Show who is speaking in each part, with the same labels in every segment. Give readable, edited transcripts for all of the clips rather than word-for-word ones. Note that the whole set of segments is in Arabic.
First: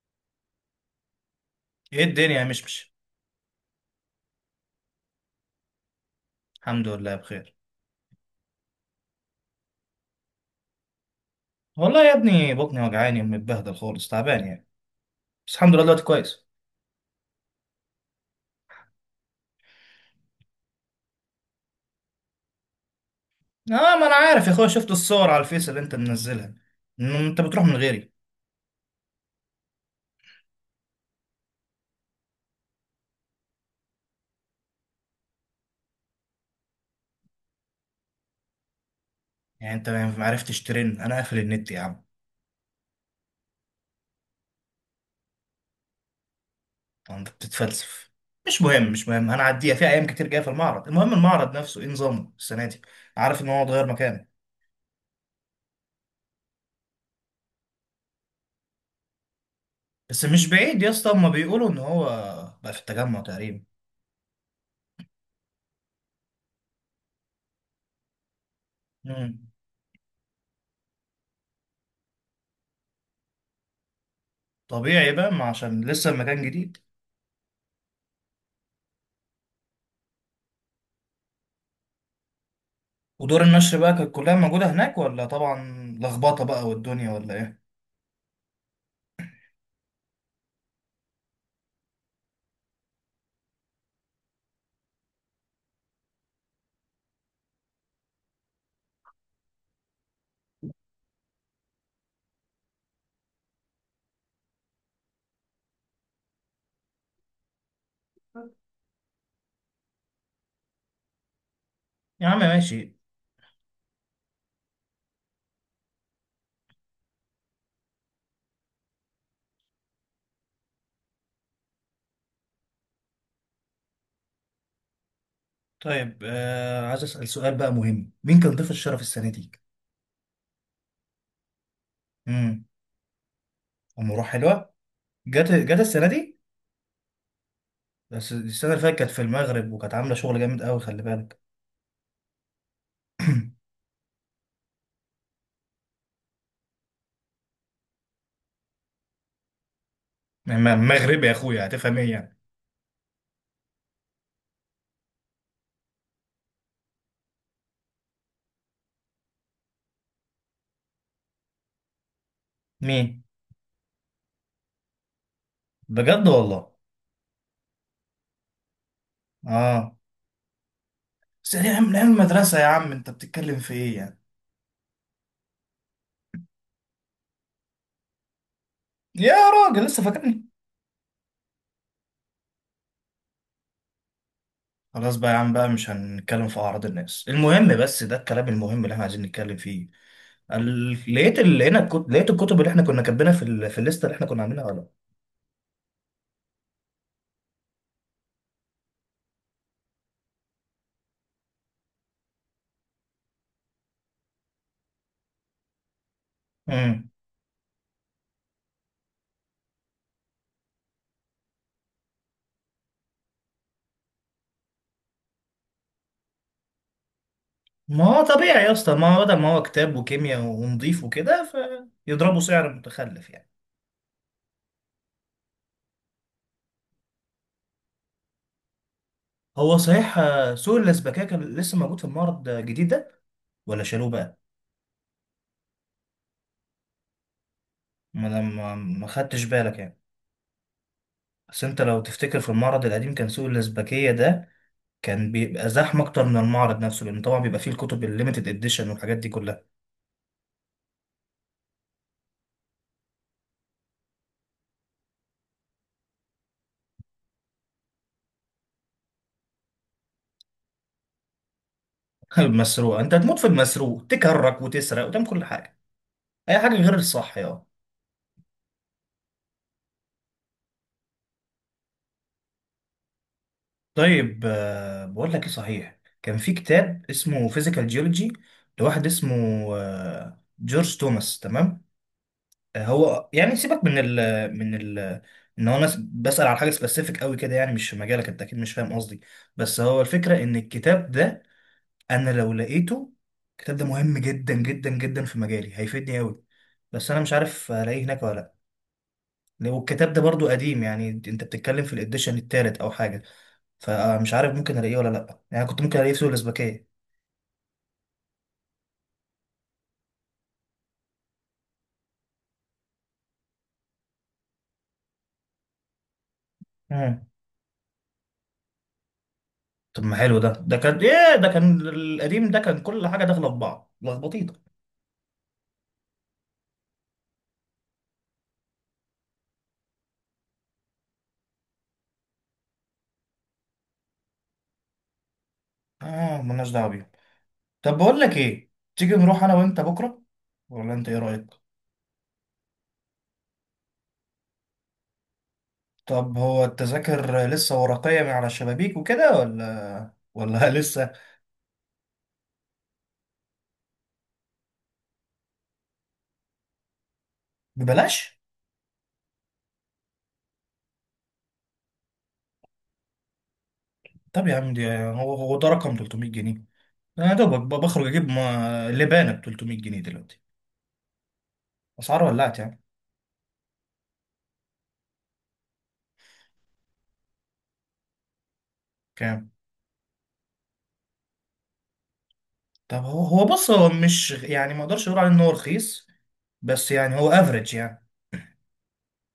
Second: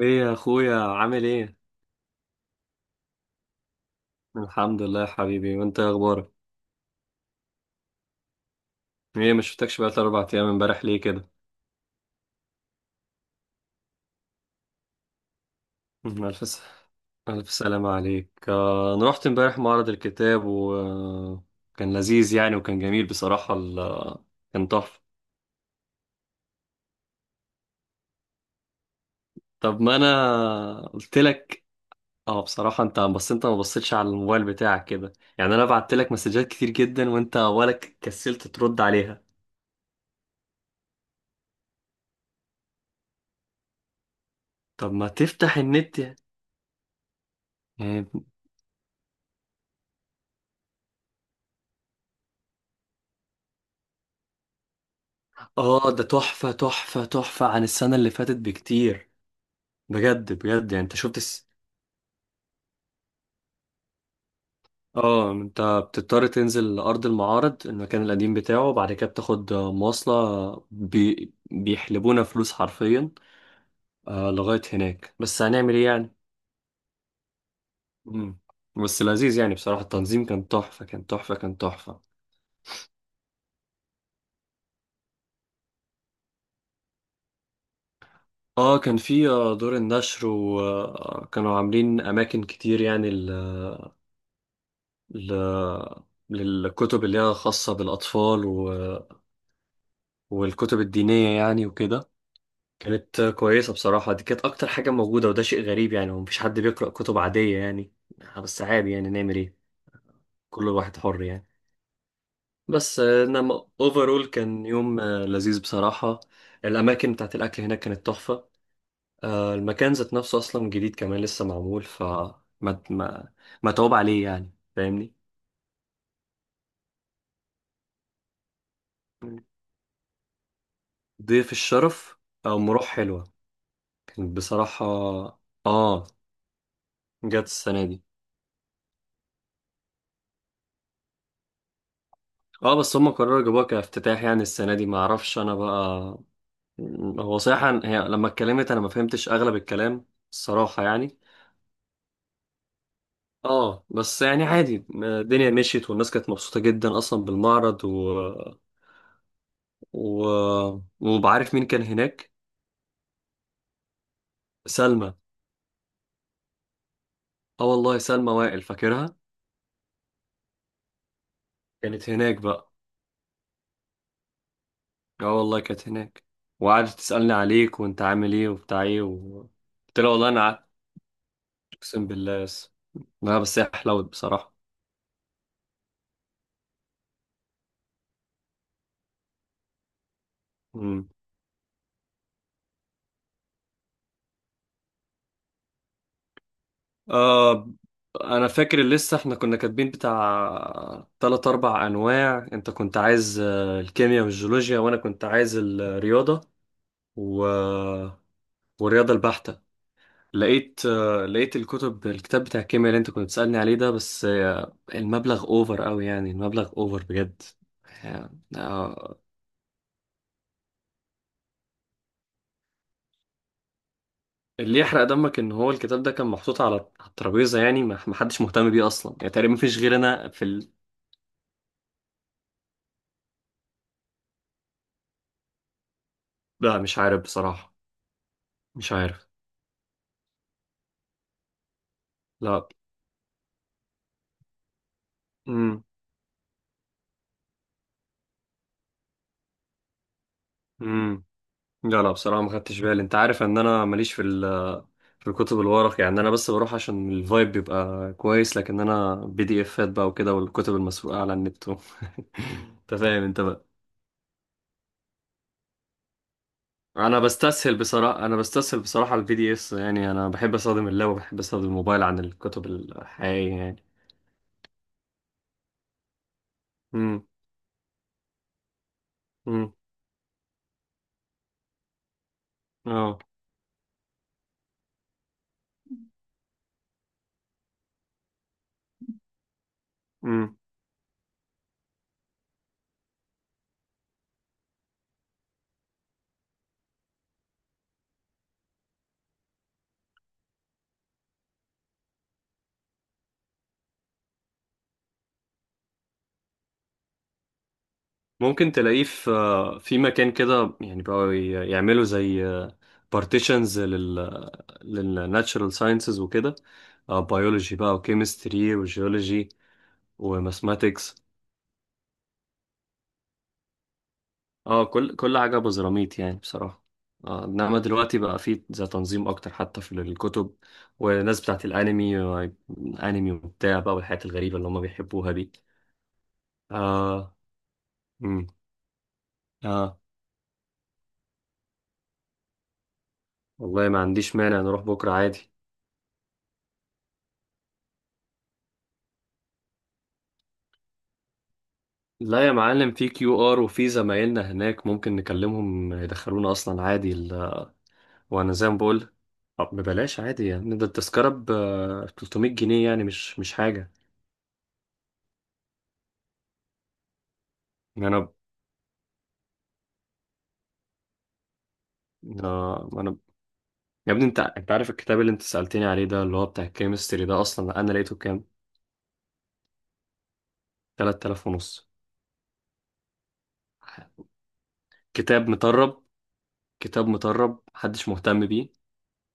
Speaker 1: ايه يا اخويا، عامل ايه؟
Speaker 2: ايه الدنيا يا مشمش؟
Speaker 1: الحمد لله يا حبيبي، وانت إيه اخبارك؟
Speaker 2: الحمد لله بخير.
Speaker 1: ايه، مش شفتكش بقالي 4 ايام، امبارح ليه كده؟
Speaker 2: والله يا ابني، بطني وجعاني ومتبهدل خالص، تعبان يعني. بس الحمد لله دلوقتي
Speaker 1: مم، الف
Speaker 2: كويس.
Speaker 1: س- الف سلامة عليك، انا رحت امبارح معرض الكتاب وكان لذيذ يعني، وكان جميل بصراحة
Speaker 2: اه، ما انا عارف يا اخويا.
Speaker 1: كان
Speaker 2: شفت
Speaker 1: تحفة.
Speaker 2: الصور على الفيس اللي انت منزلها. إن انت بتروح من غيري.
Speaker 1: طب ما انا قلت لك. اه، بصراحة انت، بس انت ما بصيتش على الموبايل بتاعك كده، يعني انا بعت لك مسجات كتير جدا وانت ولا كسلت ترد عليها.
Speaker 2: يعني انت ما عرفتش ترن؟ انا قافل النت يا عم.
Speaker 1: طب ما تفتح النت.
Speaker 2: طب انت
Speaker 1: يعني.
Speaker 2: بتتفلسف. مش مهم، مش مهم. انا عديها، في ايام كتير جايه في المعرض. المهم، المعرض نفسه ايه نظامه السنه دي؟ عارف ان هو اتغير مكانه.
Speaker 1: اه، ده تحفة تحفة تحفة عن السنة اللي فاتت بكتير،
Speaker 2: بس
Speaker 1: بجد
Speaker 2: مش
Speaker 1: بجد
Speaker 2: بعيد
Speaker 1: يعني
Speaker 2: يا
Speaker 1: انت
Speaker 2: اسطى.
Speaker 1: شفت
Speaker 2: هما
Speaker 1: الس...
Speaker 2: بيقولوا ان هو بقى في التجمع تقريبا.
Speaker 1: اه، انت بتضطر تنزل لأرض المعارض المكان القديم بتاعه، بعد كده
Speaker 2: مم.
Speaker 1: بتاخد مواصلة. بيحلبونا فلوس حرفيا، لغاية
Speaker 2: طبيعي
Speaker 1: هناك،
Speaker 2: بقى،
Speaker 1: بس
Speaker 2: ما
Speaker 1: هنعمل
Speaker 2: عشان
Speaker 1: ايه
Speaker 2: لسه
Speaker 1: يعني.
Speaker 2: المكان جديد.
Speaker 1: مم. بس لذيذ يعني، بصراحة التنظيم كان تحفة كان تحفة كان تحفة.
Speaker 2: ودور النشر بقى كانت كلها موجودة هناك، ولا طبعا لخبطة بقى والدنيا ولا ايه؟
Speaker 1: اه، كان في دور النشر، وكانوا عاملين أماكن كتير يعني ل... للكتب اللي هي خاصة بالأطفال والكتب الدينية يعني وكده. كانت كويسة بصراحة، دي كانت أكتر حاجة موجودة، وده شيء غريب يعني، ومفيش حد بيقرأ كتب عادية يعني. بس عادي يعني نعمل إيه، كل واحد حر يعني.
Speaker 2: يا عم ماشي.
Speaker 1: بس إنما أوفرول كان يوم لذيذ بصراحة. الأماكن بتاعت الأكل هناك كانت تحفة. المكان ذات نفسه أصلا جديد كمان، لسه معمول ف ما متعوب عليه يعني، فاهمني؟
Speaker 2: طيب، عايز أسأل سؤال بقى مهم. مين كان ضيف الشرف السنة دي؟
Speaker 1: ضيف الشرف؟ أو
Speaker 2: امم
Speaker 1: مروح حلوة.
Speaker 2: أم روح
Speaker 1: كانت
Speaker 2: حلوة.
Speaker 1: بصراحة.
Speaker 2: جت السنة
Speaker 1: آه
Speaker 2: دي.
Speaker 1: جت السنة دي.
Speaker 2: بس السنة اللي فاتت كانت في المغرب، وكانت عاملة شغل جامد قوي، خلي بالك.
Speaker 1: اه، بس هم قرروا يجيبوها كافتتاح يعني السنة دي، ما اعرفش انا بقى. هو صراحة هي لما اتكلمت، انا ما فهمتش اغلب الكلام الصراحة يعني.
Speaker 2: مغربي يا اخويا، هتفهم ايه يعني؟
Speaker 1: اه، بس يعني عادي الدنيا مشيت، والناس كانت مبسوطة جدا اصلا بالمعرض و... وبعرف مين كان هناك.
Speaker 2: مين؟
Speaker 1: سلمى.
Speaker 2: بجد والله.
Speaker 1: اه والله، سلمى وائل فاكرها.
Speaker 2: اه، بس دي من
Speaker 1: كانت
Speaker 2: أيام
Speaker 1: هناك
Speaker 2: المدرسة يا
Speaker 1: بقى.
Speaker 2: عم، انت بتتكلم في ايه يعني؟
Speaker 1: اه والله كانت هناك، وقعدت تسألني عليك وانت عامل ايه وبتاع ايه
Speaker 2: يا
Speaker 1: و...
Speaker 2: راجل
Speaker 1: قلت
Speaker 2: لسه
Speaker 1: لها والله انا
Speaker 2: فاكرني.
Speaker 1: قعدت، اقسم بالله. بس لا، بس هي حلوت بصراحة.
Speaker 2: خلاص بقى يا عم بقى، مش هنتكلم في أعراض الناس. المهم بس ده الكلام المهم اللي احنا عايزين نتكلم فيه. لقيت الكتب اللي احنا كنا كاتبينها في الليستة اللي احنا كنا عاملينها، ولا؟
Speaker 1: آه انا فاكر لسه احنا كنا كاتبين بتاع تلات اربع انواع، انت كنت عايز الكيمياء والجيولوجيا، وانا كنت عايز الرياضة
Speaker 2: امم.
Speaker 1: و... والرياضة البحتة. لقيت الكتاب بتاع الكيمياء اللي انت كنت بتسألني عليه ده، بس المبلغ اوفر قوي يعني، المبلغ اوفر بجد.
Speaker 2: ما هو
Speaker 1: يعني
Speaker 2: طبيعي يا اسطى، ما هو بدل ما هو كتاب وكيمياء ونضيف وكده، فيضربوا سعر متخلف يعني.
Speaker 1: اللي يحرق دمك ان هو الكتاب ده كان محطوط على الترابيزة، يعني ما حدش مهتم بيه اصلا يعني، تقريبا
Speaker 2: هو
Speaker 1: مفيش غير
Speaker 2: صحيح،
Speaker 1: انا في ال...
Speaker 2: سوق الأسبكية كان لسه موجود في المعرض الجديد ده، ولا شالوه بقى؟
Speaker 1: لا مش عارف بصراحة،
Speaker 2: ما انا ما
Speaker 1: مش
Speaker 2: ما
Speaker 1: عارف.
Speaker 2: خدتش بالك يعني. بس انت لو تفتكر في
Speaker 1: لا.
Speaker 2: المعرض القديم، كان سوق الأسبكية ده كان بيبقى
Speaker 1: امم
Speaker 2: زحمة أكتر من المعرض نفسه، لأن طبعا بيبقى فيه الكتب الليميتد إديشن والحاجات دي كلها.
Speaker 1: امم لا، لا، بصراحه ما خدتش بالي، انت عارف ان انا ماليش في الكتب الورق يعني، انا بس بروح عشان الفايب بيبقى كويس، لكن انا بي دي افات بقى وكده، والكتب المسروقه على النت. انت
Speaker 2: المسروقة، أنت
Speaker 1: فاهم
Speaker 2: هتموت
Speaker 1: انت
Speaker 2: في
Speaker 1: بقى.
Speaker 2: المسروق، تكرك وتسرق وتعمل كل حاجة. أي حاجة غير
Speaker 1: انا
Speaker 2: الصح، يا.
Speaker 1: بستسهل بصراحه انا بستسهل بصراحه البي دي اس، يعني انا بحب استخدم اللاب وبحب استخدم الموبايل عن الكتب الحقيقيه يعني.
Speaker 2: طيب، بقول لك إيه صحيح. كان في كتاب
Speaker 1: امم.
Speaker 2: اسمه فيزيكال جيولوجي، لواحد اسمه
Speaker 1: امم.
Speaker 2: جورج توماس، تمام.
Speaker 1: اه،
Speaker 2: هو يعني سيبك من ال، من ال ان هو ناس بسأل على حاجة سبيسيفيك قوي كده، يعني مش في مجالك، انت اكيد مش فاهم قصدي. بس هو الفكرة ان الكتاب ده، انا لو لقيته، الكتاب ده مهم جدا جدا جدا في مجالي، هيفيدني قوي. بس انا مش عارف الاقيه هناك ولا لا. والكتاب ده برضو قديم، يعني انت بتتكلم في الاديشن التالت او حاجه. فمش عارف ممكن الاقيه ولا لا، يعني كنت ممكن الاقيه في سوق الاسبكيه.
Speaker 1: ممكن تلاقيه في مكان كده يعني، بقوا يعملوا زي بارتيشنز للناتشرال ساينسز وكده،
Speaker 2: مم.
Speaker 1: بيولوجي بقى وكيمستري وجيولوجي
Speaker 2: طب ما حلو ده كان
Speaker 1: وماثماتكس.
Speaker 2: ايه؟ ده كان القديم، ده كان كل حاجه داخله في بعض لخبطيطه.
Speaker 1: اه، كل حاجة بزراميط يعني بصراحة. انما دلوقتي بقى في زي تنظيم اكتر، حتى في الكتب والناس بتاعت الانمي، انمي وبتاع بقى والحاجات الغريبة اللي هم بيحبوها دي.
Speaker 2: اه، ملناش دعوه بيه.
Speaker 1: اه.
Speaker 2: طب بقول لك
Speaker 1: امم.
Speaker 2: ايه، تيجي نروح انا وانت
Speaker 1: اه
Speaker 2: بكره؟ ولا انت ايه رايك؟
Speaker 1: والله، ما عنديش مانع نروح بكرة عادي.
Speaker 2: طب هو التذاكر لسه ورقيه من على الشبابيك وكده، ولا لسه
Speaker 1: لا يا معلم، في QR، وفي زمايلنا هناك ممكن نكلمهم يدخلونا اصلا عادي.
Speaker 2: ببلاش؟
Speaker 1: وانا زي ما بقول، طب ببلاش عادي يعني، ده التذكرة ب 300 جنيه يعني، مش حاجة.
Speaker 2: طب يا عم دي، هو ده رقم، 300 جنيه؟ انا يا دوبك
Speaker 1: إن
Speaker 2: بخرج اجيب
Speaker 1: انا.
Speaker 2: لبانه ب 300 جنيه دلوقتي. اسعار ولعت يعني.
Speaker 1: انا، يا ابني انت عارف الكتاب اللي انت سألتني عليه ده اللي هو بتاع الكيمستري ده، اصلا انا لقيته كام؟
Speaker 2: كام؟
Speaker 1: 3000 ونص.
Speaker 2: طب هو بص، هو مش يعني، ما اقدرش اقول عليه ان
Speaker 1: كتاب
Speaker 2: هو
Speaker 1: مطرب،
Speaker 2: رخيص، بس
Speaker 1: كتاب
Speaker 2: يعني هو
Speaker 1: مطرب
Speaker 2: افريج يعني.
Speaker 1: محدش مهتم بيه.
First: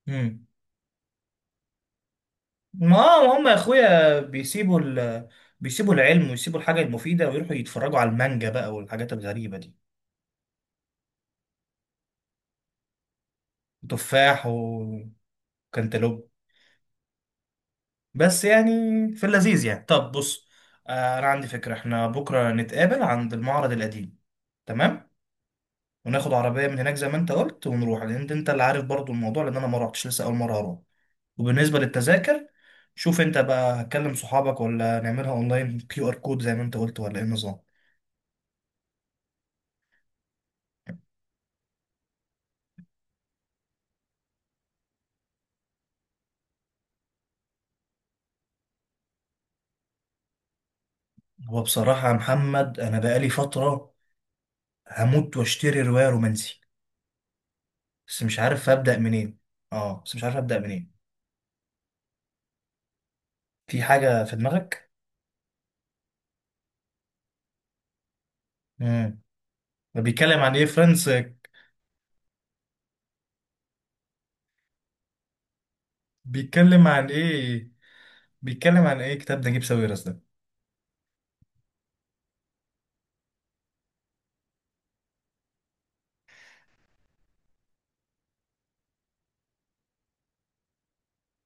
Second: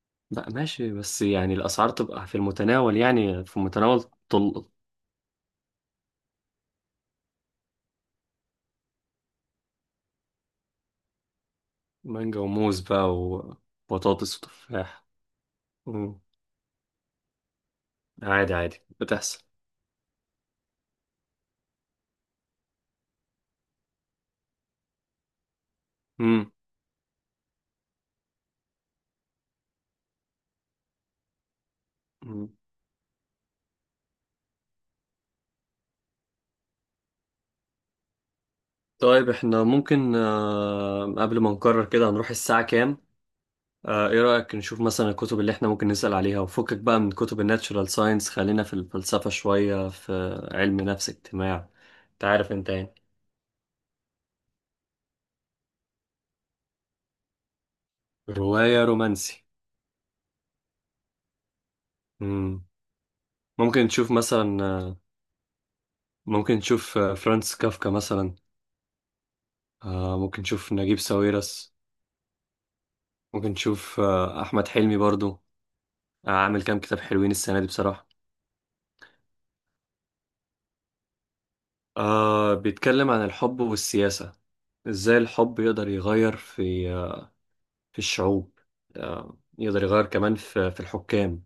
Speaker 2: امم.
Speaker 1: لا ماشي، بس يعني الاسعار تبقى في المتناول،
Speaker 2: ما ما
Speaker 1: يعني
Speaker 2: هم يا
Speaker 1: في متناول.
Speaker 2: اخويا بيسيبوا العلم ويسيبوا الحاجه المفيده، ويروحوا يتفرجوا على المانجا بقى والحاجات الغريبه دي.
Speaker 1: مانجا وموز بقى، وبطاطس
Speaker 2: تفاح
Speaker 1: وتفاح.
Speaker 2: وكنتالوب.
Speaker 1: مم.
Speaker 2: بس
Speaker 1: عادي
Speaker 2: يعني
Speaker 1: عادي
Speaker 2: في
Speaker 1: بتحصل.
Speaker 2: اللذيذ يعني. طب بص، انا عندي فكرة. احنا بكرة نتقابل عند المعرض القديم، تمام؟ وناخد
Speaker 1: مم.
Speaker 2: عربية من هناك زي ما انت قلت، ونروح، لان انت اللي عارف برضو الموضوع، لان انا ما رحتش لسه، اول مرة هروح. وبالنسبة للتذاكر،
Speaker 1: مم.
Speaker 2: شوف انت بقى، هتكلم صحابك ولا نعملها اونلاين كيو ار كود زي ما انت قلت، ولا ايه النظام؟
Speaker 1: طيب، احنا ممكن قبل ما نقرر كده، هنروح الساعة كام؟ ايه رأيك نشوف مثلا الكتب اللي احنا ممكن نسأل عليها، وفكك بقى من كتب الناتشورال ساينس، خلينا في الفلسفة شوية، في علم نفس
Speaker 2: هو
Speaker 1: اجتماع.
Speaker 2: بصراحة يا
Speaker 1: انت عارف انت
Speaker 2: محمد،
Speaker 1: يعني.
Speaker 2: انا بقالي فترة هموت واشتري رواية رومانسي، بس مش عارف
Speaker 1: رواية
Speaker 2: ابدأ منين.
Speaker 1: رومانسي؟
Speaker 2: اه، بس مش عارف ابدأ منين.
Speaker 1: مم. ممكن
Speaker 2: في
Speaker 1: نشوف
Speaker 2: حاجة في
Speaker 1: مثلا
Speaker 2: دماغك؟
Speaker 1: ممكن نشوف فرانس كافكا مثلا،
Speaker 2: امم. بيتكلم
Speaker 1: ممكن
Speaker 2: عن ايه،
Speaker 1: نشوف نجيب
Speaker 2: فريندز؟
Speaker 1: ساويرس، وبنشوف أحمد حلمي برضو، عامل كام
Speaker 2: بيتكلم
Speaker 1: كتاب
Speaker 2: عن
Speaker 1: حلوين السنة دي
Speaker 2: ايه؟
Speaker 1: بصراحة.
Speaker 2: بيتكلم عن ايه كتاب نجيب ساويرس ده؟
Speaker 1: بيتكلم عن الحب والسياسة، إزاي الحب يقدر يغير في الشعوب، يقدر يغير كمان في الحكام.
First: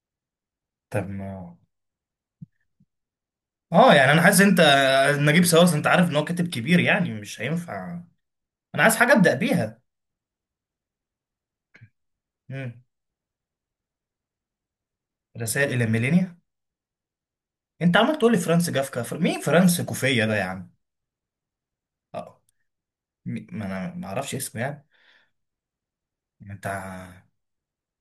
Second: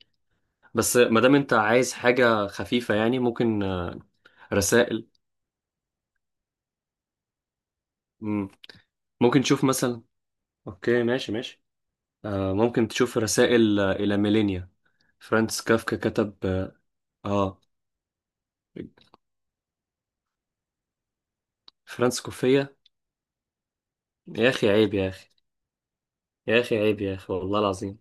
Speaker 1: بس
Speaker 2: طب
Speaker 1: ما دام أنت
Speaker 2: ما،
Speaker 1: عايز حاجة خفيفة يعني، ممكن
Speaker 2: اه يعني انا حاسس انت.
Speaker 1: رسائل.
Speaker 2: نجيب ساويرس، انت عارف ان هو كاتب كبير، يعني مش هينفع.
Speaker 1: مم.
Speaker 2: انا عايز حاجه ابدا
Speaker 1: ممكن تشوف
Speaker 2: بيها.
Speaker 1: مثلا. أوكي، ماشي، ماشي.
Speaker 2: امم.
Speaker 1: ممكن تشوف رسائل إلى ميلينيا. فرانس
Speaker 2: رسائل الى
Speaker 1: كافكا كتب
Speaker 2: ميلينيا؟
Speaker 1: آه آه،
Speaker 2: انت عمال تقول لي فرانس جافكا، مين فرانس كوفيه ده يا عم؟
Speaker 1: فرانس
Speaker 2: اه.
Speaker 1: كوفية.
Speaker 2: ما انا ما اعرفش
Speaker 1: يا
Speaker 2: اسمه
Speaker 1: أخي
Speaker 2: يعني.
Speaker 1: عيب يا أخي، يا
Speaker 2: انت
Speaker 1: اخي عيب يا
Speaker 2: ع-
Speaker 1: اخي والله العظيم.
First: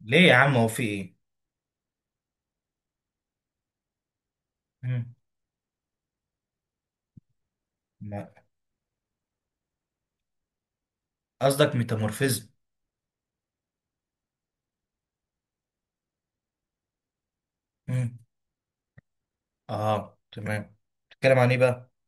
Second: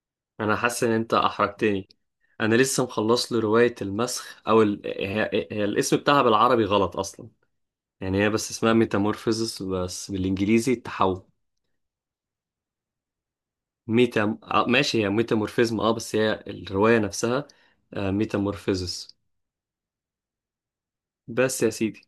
Speaker 2: ليه يا
Speaker 1: انا
Speaker 2: عم، هو في
Speaker 1: حاسس ان انت
Speaker 2: ايه؟
Speaker 1: احرجتني. انا لسه مخلص له روايه المسخ، او
Speaker 2: مم.
Speaker 1: هي الاسم بتاعها بالعربي غلط اصلا. يعني
Speaker 2: ما-
Speaker 1: هي بس اسمها ميتامورفيزس، بس بالانجليزي التحول.
Speaker 2: قصدك ميتامورفيزم؟
Speaker 1: ميتا آه، ماشي، هي ميتامورفيزم اه، بس هي الروايه نفسها.
Speaker 2: مم.
Speaker 1: ميتامورفيزس.
Speaker 2: اه تمام. بتتكلم عن ايه
Speaker 1: بس يا
Speaker 2: بقى؟
Speaker 1: سيدي،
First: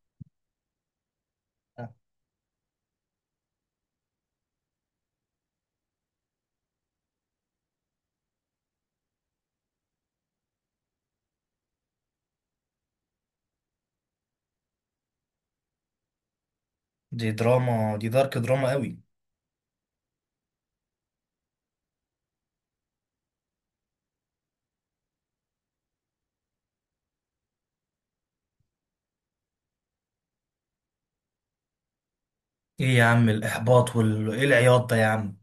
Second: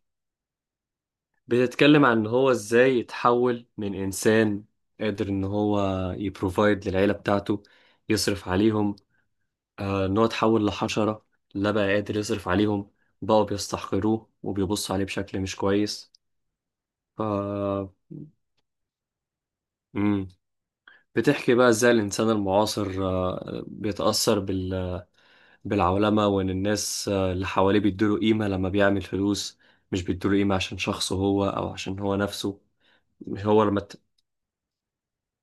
Speaker 2: آه،
Speaker 1: بتتكلم عن ان هو ازاي يتحول من انسان قادر ان هو يبروفايد للعيله بتاعته، يصرف عليهم، إن هو اتحول لحشرة، لا بقى قادر يصرف عليهم، بقوا بيستحقروه وبيبصوا عليه بشكل مش كويس.
Speaker 2: دي دراما،
Speaker 1: ف
Speaker 2: دي دارك دراما قوي.
Speaker 1: مم. بتحكي بقى ازاي الإنسان المعاصر بيتأثر بالعولمة، وإن الناس اللي حواليه بيدوله قيمة لما بيعمل فلوس، مش بيدوله قيمة عشان شخصه هو، أو عشان هو نفسه.
Speaker 2: ايه يا عم
Speaker 1: مش هو لما.
Speaker 2: الاحباط وال ايه العياط ده يا عم؟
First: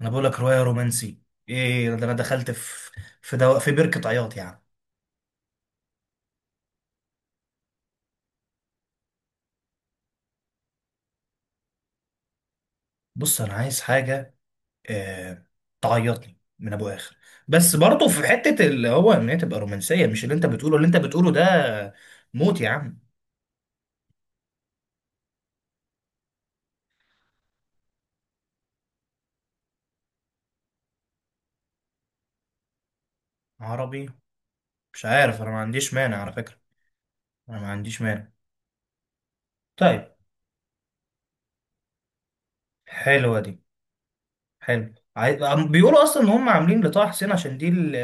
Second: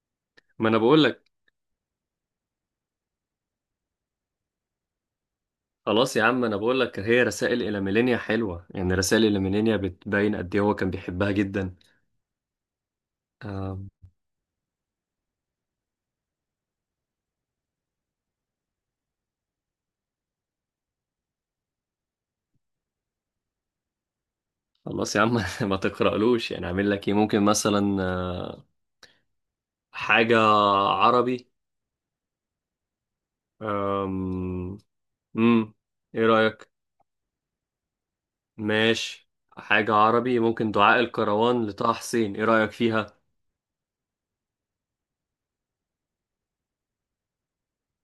Speaker 2: انا بقول لك روايه
Speaker 1: ما أنا بقول
Speaker 2: رومانسي.
Speaker 1: لك،
Speaker 2: ايه ده، انا دخلت في بركه عياط يا عم؟
Speaker 1: خلاص يا عم أنا بقول لك هي رسائل إلى ميلينيا حلوة يعني، رسائل إلى ميلينيا بتبين قد إيه هو كان بيحبها جدا.
Speaker 2: بص انا عايز
Speaker 1: آه،
Speaker 2: حاجه، آه... تعيطني من ابو اخر. بس برضه في حته اللي هو، ان هي تبقى رومانسيه، مش اللي انت بتقوله، اللي انت بتقوله ده موت يا عم.
Speaker 1: خلاص يا عم ما تقرألوش يعني، اعمل لك ايه، ممكن مثلا حاجة عربي
Speaker 2: عربي.
Speaker 1: أم...
Speaker 2: مش عارف، انا ما
Speaker 1: مم.
Speaker 2: عنديش مانع
Speaker 1: ايه
Speaker 2: على فكره.
Speaker 1: رأيك؟
Speaker 2: انا ما عنديش مانع.
Speaker 1: ماشي. حاجة
Speaker 2: طيب.
Speaker 1: عربي، ممكن دعاء الكروان لطه حسين، ايه رأيك فيها؟
Speaker 2: حلوه دي. بيقولوا اصلا ان هم عاملين لطه حسين عشان دي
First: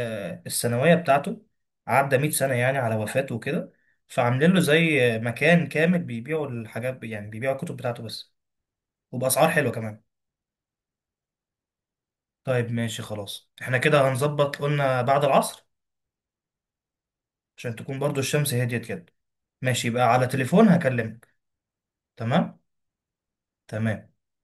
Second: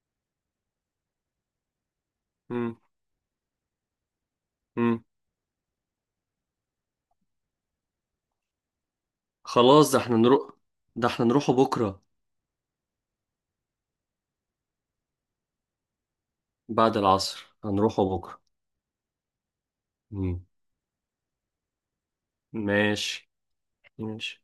Speaker 2: السنويه بتاعته، عدى 100 سنه
Speaker 1: مم.
Speaker 2: يعني على وفاته وكده. فعاملين له زي
Speaker 1: مم.
Speaker 2: مكان كامل بيبيعوا الحاجات، يعني بيبيعوا الكتب بتاعته بس، وباسعار حلوه
Speaker 1: خلاص، ده
Speaker 2: كمان.
Speaker 1: احنا نروح، ده احنا نروحه بكرة.
Speaker 2: طيب ماشي خلاص، احنا كده هنظبط، قلنا بعد العصر،
Speaker 1: بعد العصر
Speaker 2: عشان تكون
Speaker 1: هنروحه
Speaker 2: برضو
Speaker 1: بكرة.
Speaker 2: الشمس هديت كده. ماشي، يبقى على
Speaker 1: مم.
Speaker 2: تليفون هكلمك. تمام.
Speaker 1: ماشي.
Speaker 2: تمام.
Speaker 1: ماشي.